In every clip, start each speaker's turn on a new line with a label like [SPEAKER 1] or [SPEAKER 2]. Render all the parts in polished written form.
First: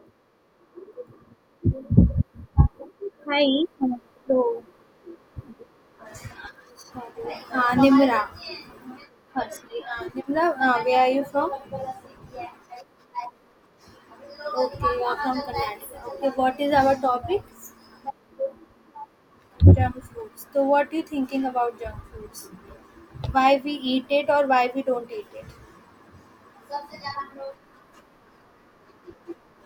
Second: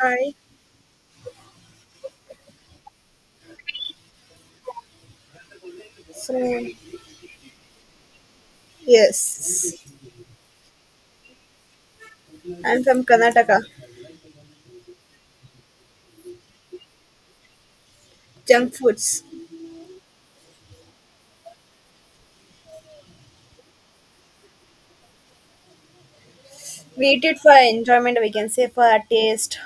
[SPEAKER 1] Hi.
[SPEAKER 2] Hi. So,
[SPEAKER 1] So,
[SPEAKER 2] Nimra,
[SPEAKER 1] yes,
[SPEAKER 2] Firstly, Nimra, where are you from? Okay,
[SPEAKER 1] I'm from Karnataka.
[SPEAKER 2] you are from Karnataka. Okay, what is our topic?
[SPEAKER 1] Junk foods.
[SPEAKER 2] Junk foods. So, what you thinking about junk foods? Why we eat it or why we don't eat it?
[SPEAKER 1] We eat it for enjoyment, we can say, for our taste.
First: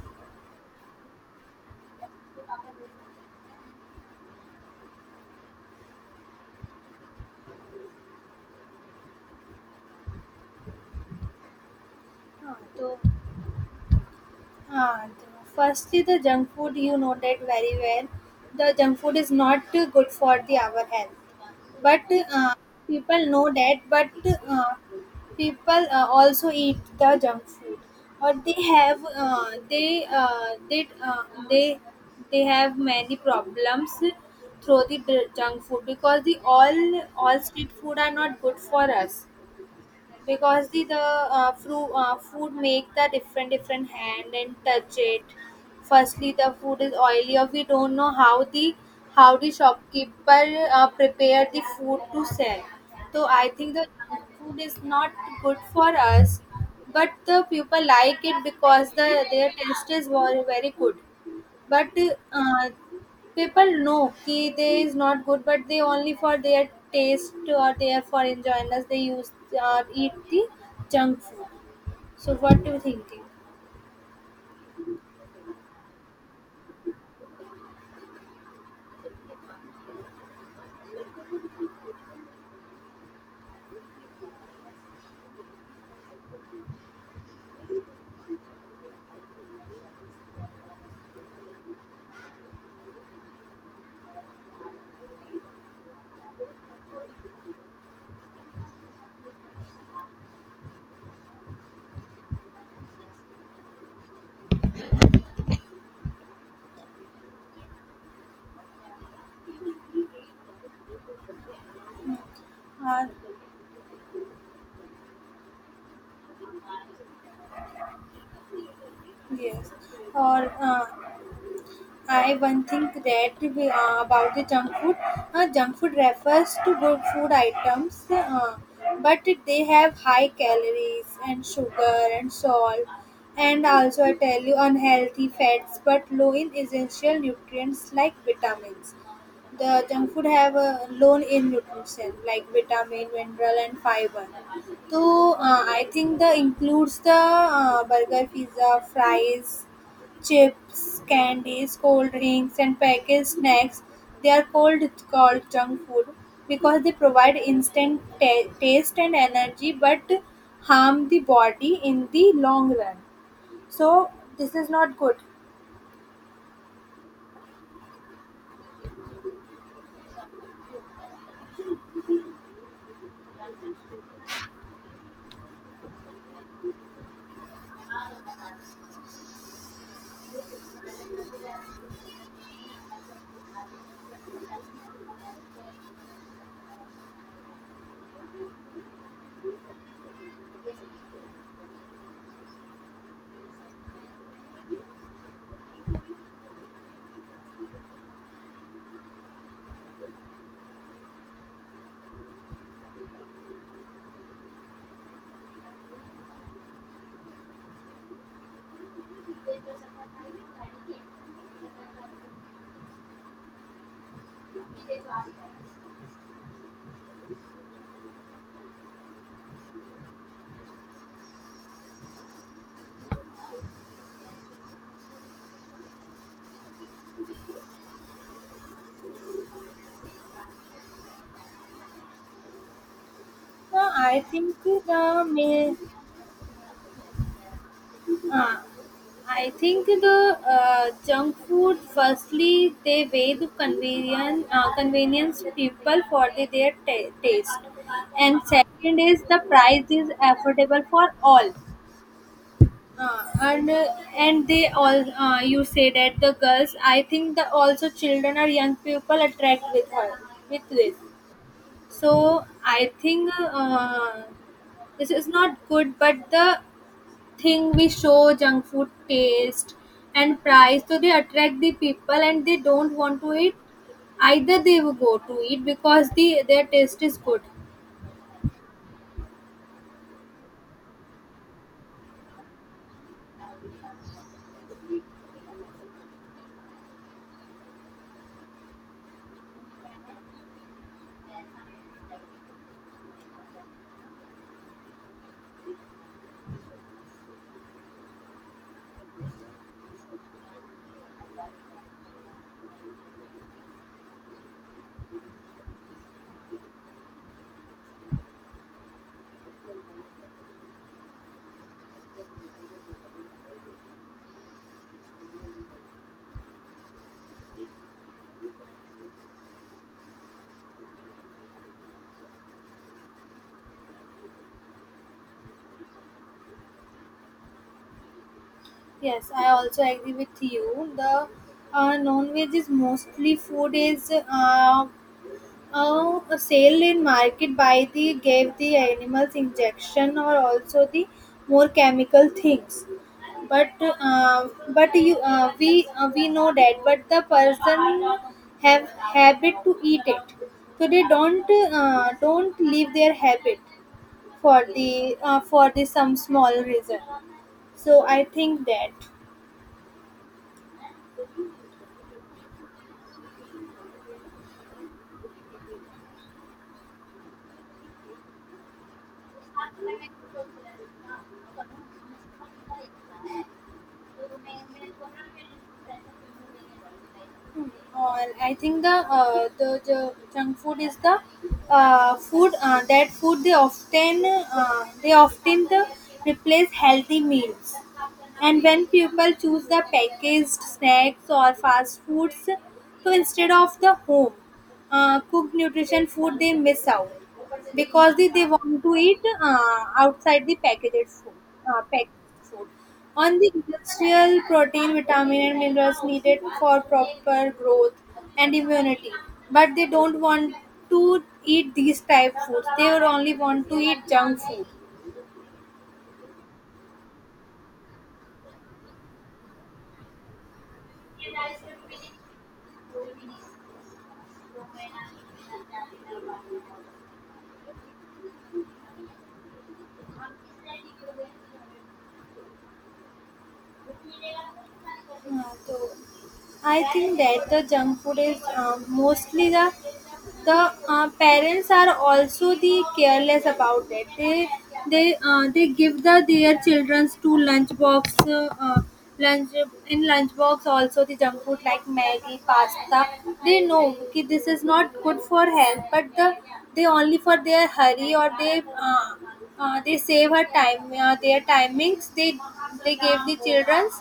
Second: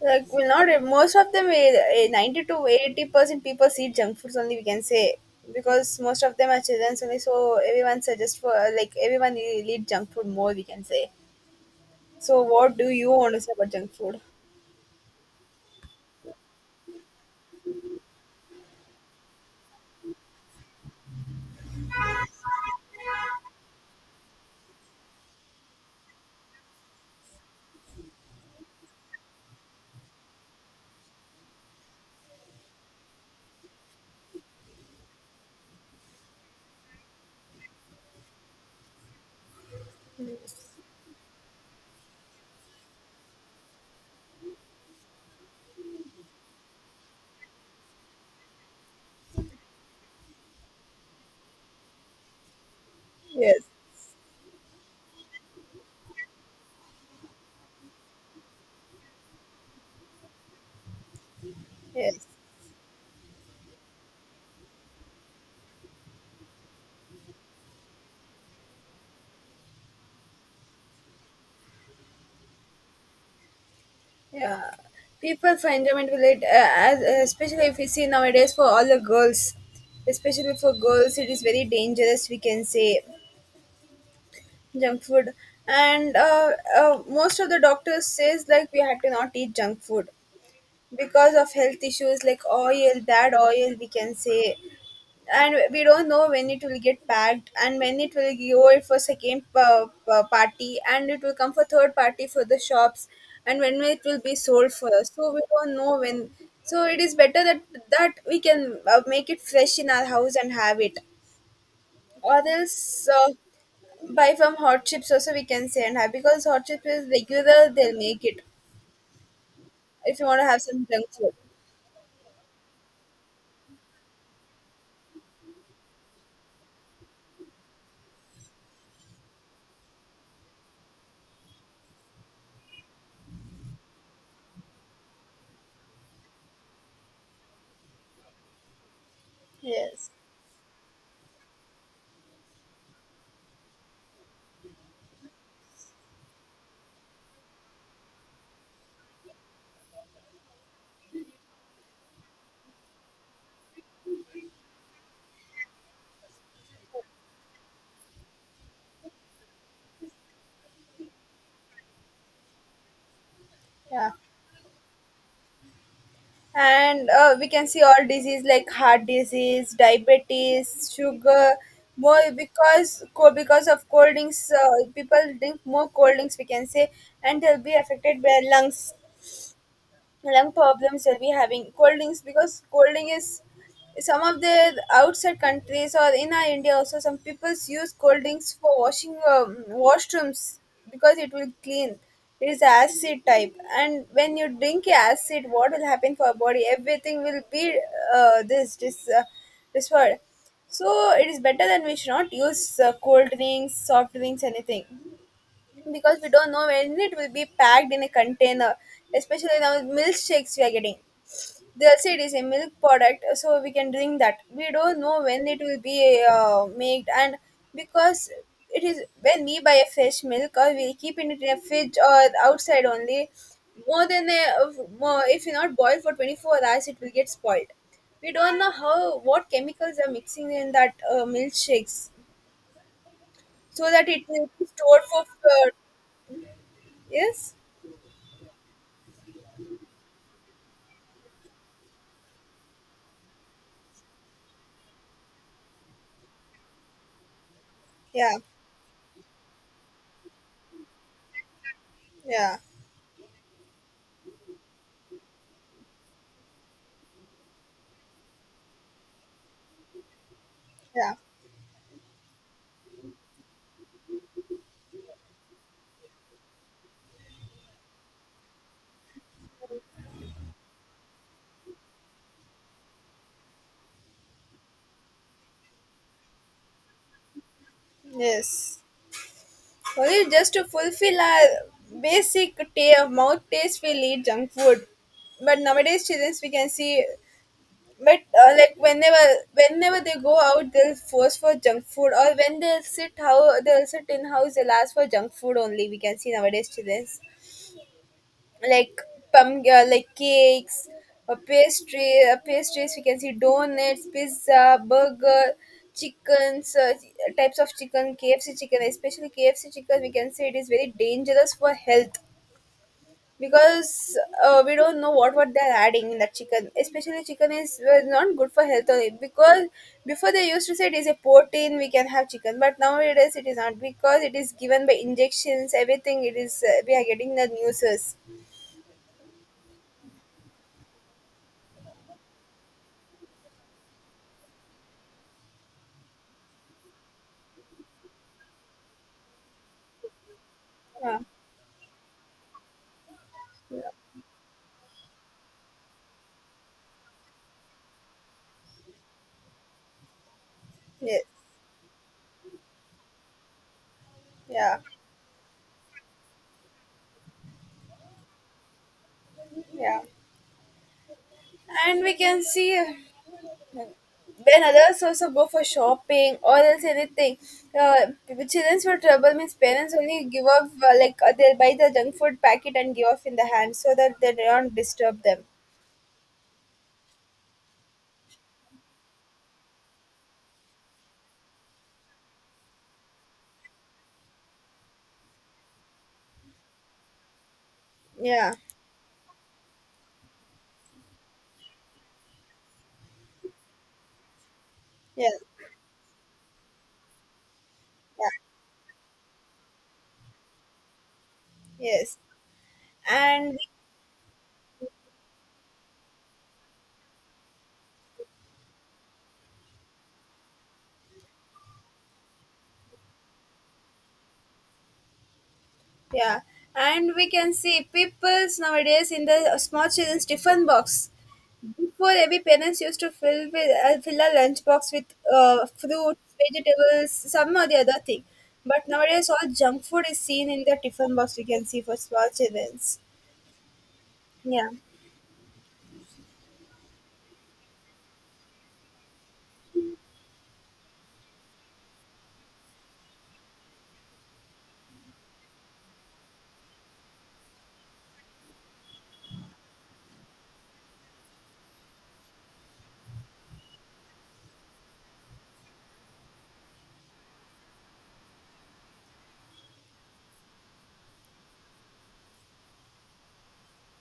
[SPEAKER 1] Like, we not, most of them, 90 to 80% people eat junk foods only, we can say, because most of them are children only, so everyone suggests for, like, everyone will eat junk food more, we can say. So,
[SPEAKER 2] हाँ,
[SPEAKER 1] what do
[SPEAKER 2] तो
[SPEAKER 1] you want to say about junk food?
[SPEAKER 2] Ah, firstly, the junk food you noted very well. The junk food is not good for the our health, but uh, people know that. But uh, people also eat the junk food, or they have they they have many problems through the junk food, because the all street food are not good for us, because the food make the different different hand and touch it. Firstly the food is oily, or we don't know how the shopkeeper prepare the food to sell. So I
[SPEAKER 1] Yes,
[SPEAKER 2] think the food is not good for us, but the people like it because the their taste is very, very good. But
[SPEAKER 1] yes.
[SPEAKER 2] uh, People know ki they is not good, but they only for their taste or their for enjoy they use or eat the junk food. So what do you thinking?
[SPEAKER 1] Yeah, people find enjoyment will it, as, especially if you see nowadays for all the girls, especially for girls, it is very dangerous. We can say junk food, and most of the doctors says like we have to not eat junk food because of health issues like oil, bad oil. We can say, and we don't know when it will get packed and when it will go for second party, and it will come for third party for the shops, and when it will be sold for us, so we don't know when. So it is better that we can make it fresh in our house and have it, or
[SPEAKER 2] Uh,
[SPEAKER 1] else buy from hot chips also, we can say, and have, because hot chips is regular, they'll make it
[SPEAKER 2] yes,
[SPEAKER 1] if you want to
[SPEAKER 2] or
[SPEAKER 1] have some junk food.
[SPEAKER 2] I one thing that we, about the junk food. Junk food refers to good food items, but they have high calories and sugar and salt, and also I tell you unhealthy fats, but low in essential nutrients like vitamins. The
[SPEAKER 1] Yes.
[SPEAKER 2] junk food have a low in nutrition like vitamin, mineral, and fiber. So I think the includes the burger, pizza, fries, chips, candies, cold drinks, and packaged snacks. They are called junk food because they provide instant taste and energy, but harm the body in the long run. So
[SPEAKER 1] Yeah.
[SPEAKER 2] this is not good.
[SPEAKER 1] And we can see all disease like heart disease, diabetes, sugar more, because because of cold drinks. People drink more cold drinks, we can say, and they'll be affected by lungs, lung problems will be having cold drinks, because cold drink is, some of the outside countries or in our India also, some peoples use cold drinks for washing washrooms because it will clean. It is acid type, and when you drink acid, what will happen for our body? Everything will be this this word. So it is better that we should not use cold drinks, soft drinks, anything, because we don't know when it will be packed in a container, especially now milkshakes we are getting. They'll say it is a milk product so we can drink that. We don't know when it will be made, and because it is, when we buy a fresh milk or we keep it in a fridge or outside only more than a, more, if you not boil for 24 hours it will get spoiled. We don't know how, what chemicals are mixing in that milkshakes, so
[SPEAKER 2] Uh,
[SPEAKER 1] that
[SPEAKER 2] I
[SPEAKER 1] it will
[SPEAKER 2] think
[SPEAKER 1] be stored for.
[SPEAKER 2] the
[SPEAKER 1] uh,
[SPEAKER 2] ma-
[SPEAKER 1] yes.
[SPEAKER 2] Uh, I think the junk food, firstly, they weigh the convenience, convenience people for the, their taste.
[SPEAKER 1] Yeah.
[SPEAKER 2] And second is the price is affordable for all.
[SPEAKER 1] Yeah,
[SPEAKER 2] Uh, and uh, and they all you say that the girls, I think the also children or young people attract with her with this.
[SPEAKER 1] yeah,
[SPEAKER 2] So I think this is not good, but the thing we show junk food taste and price, so they attract the people and they don't want to eat, either they will go to eat because the their taste is good.
[SPEAKER 1] yes. Only just to fulfill our basic ta- mouth taste, we'll eat junk food. But nowadays, children, we can see, but like whenever they go out, they'll force for junk food, or when they'll sit, how they'll sit in house, they'll ask for junk food only. We can see nowadays, children. Like like cakes, pastry, pastries. We can see donuts, pizza, burger, chickens, types of chicken, KFC chicken, especially KFC chicken. We can say it is very dangerous for health, because we don't know what they're adding in that chicken. Especially chicken is not good for health only, because before they used to say it is a protein we can have chicken, but nowadays it is not, because it is given by injections. Everything it is, we are getting the newses.
[SPEAKER 2] Yes, I also agree with you. The non-veg is mostly food is a sale in market by the gave the animals injection, or also the
[SPEAKER 1] Uh,
[SPEAKER 2] more chemical things. But uh, but you uh, we uh, we know that, but the person have habit to eat it, so they
[SPEAKER 1] yes.
[SPEAKER 2] don't leave their habit for
[SPEAKER 1] Yeah,
[SPEAKER 2] the some small reason. So I think that.
[SPEAKER 1] yeah. And we can see when others also go for shopping or else anything, the children's for trouble means parents only give off, like, they'll buy the junk food packet and give off in the hand, so that they don't disturb them.
[SPEAKER 2] Hmm. I think the, the junk food is the food that food they often the replace healthy meals.
[SPEAKER 1] Yeah,
[SPEAKER 2] And when people choose the packaged snacks or fast foods, so instead of the home
[SPEAKER 1] yeah,
[SPEAKER 2] cooked nutrition food, they miss out, because
[SPEAKER 1] yeah,
[SPEAKER 2] they want to eat outside the packaged food. Uh,
[SPEAKER 1] yes,
[SPEAKER 2] packaged food. On the
[SPEAKER 1] and
[SPEAKER 2] industrial protein, vitamin, and minerals needed for proper growth and immunity, but they don't want to eat these type foods. They would only want to eat junk food.
[SPEAKER 1] yeah. And we can see people's nowadays in the small children's tiffin box. Before, every parents used to fill with, fill a lunchbox with fruits, vegetables, some or the other thing. But nowadays, all junk food is seen in the tiffin box. We can see for small children. Yeah.
[SPEAKER 2] हाँ, तो I think that the junk food is mostly the parents are also the careless about it. They they give the their childrens to lunchbox lunch in lunchbox also the junk food like Maggie, pasta. They know, okay, this is not good for health, but the they only for their hurry or they. Uh, they save her time. Their timings. They gave the childrens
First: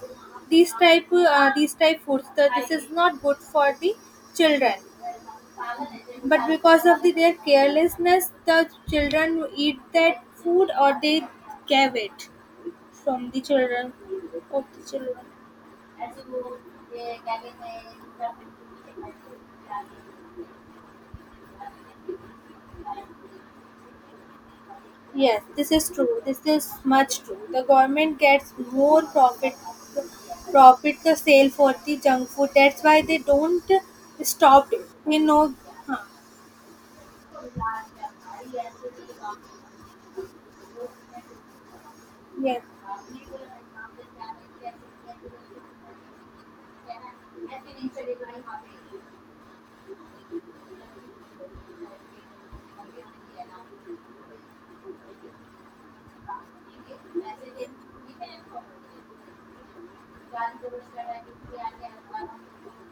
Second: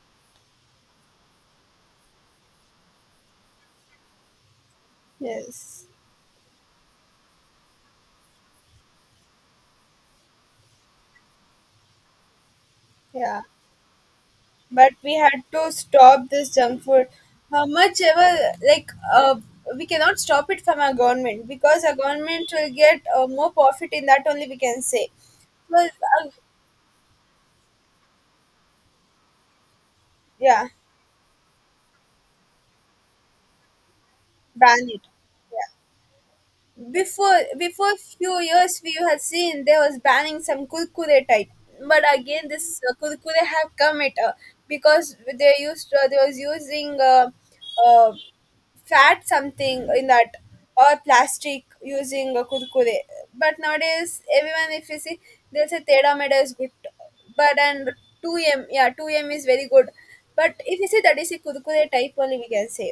[SPEAKER 2] these type foods. The, this is not good for the children.
[SPEAKER 1] Yes.
[SPEAKER 2] But because of the, their carelessness, the children eat that food, or they gave it from the
[SPEAKER 1] Yeah.
[SPEAKER 2] children of the
[SPEAKER 1] But we
[SPEAKER 2] children.
[SPEAKER 1] had to stop this junk food. How much ever, like, we cannot stop it from our government, because our government will get more profit in that only. We can say.
[SPEAKER 2] Yes, this is
[SPEAKER 1] Well,
[SPEAKER 2] true.
[SPEAKER 1] uh,
[SPEAKER 2] This is much true. The government gets more profit
[SPEAKER 1] yeah,
[SPEAKER 2] profit the sale for the junk food. That's why they don't stop it.
[SPEAKER 1] ban it.
[SPEAKER 2] You know,
[SPEAKER 1] Yeah.
[SPEAKER 2] huh.
[SPEAKER 1] Before few years we had seen there was banning some kurkure type, but again
[SPEAKER 2] Yes.
[SPEAKER 1] this kurkure have come. It, because they was using uh, fat something in that, or plastic, using kurkure. But nowadays, everyone, if you see, they'll say teda meda is good, but and 2m, yeah, 2m is very good. But if you see, that is a kurkure type only, we can say.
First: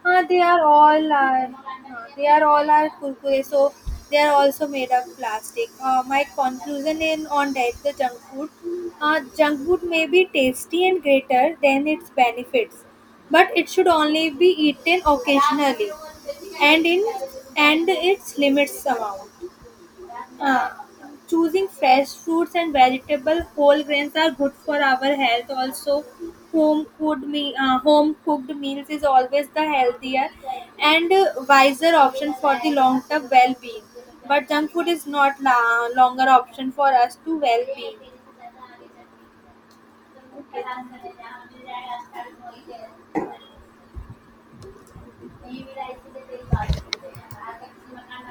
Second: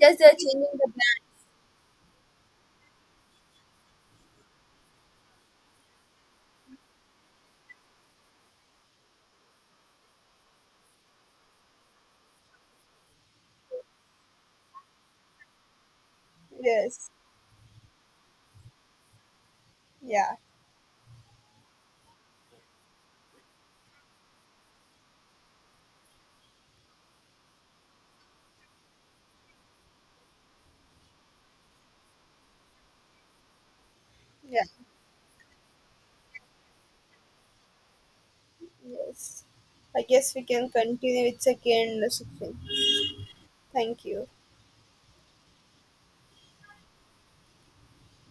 [SPEAKER 1] Just
[SPEAKER 2] Uh,
[SPEAKER 1] they're
[SPEAKER 2] they are
[SPEAKER 1] changing the
[SPEAKER 2] all
[SPEAKER 1] brand.
[SPEAKER 2] are uh, they are all are kurkure, so they are also made of plastic. My conclusion in on that the junk food may be tasty and greater than its benefits, but it should only be eaten occasionally, and in
[SPEAKER 1] Yes.
[SPEAKER 2] and its limits amount.
[SPEAKER 1] Yeah.
[SPEAKER 2] Uh, Choosing fresh fruits and vegetables, whole grains are good for our health. Also home cooked me home cooked meals is always the healthier and wiser option for the long term well being, but
[SPEAKER 1] Yeah.
[SPEAKER 2] junk food is not longer option for us to well being.
[SPEAKER 1] Yes. I guess we can continue with second section. Thank you.
[SPEAKER 2] Okay.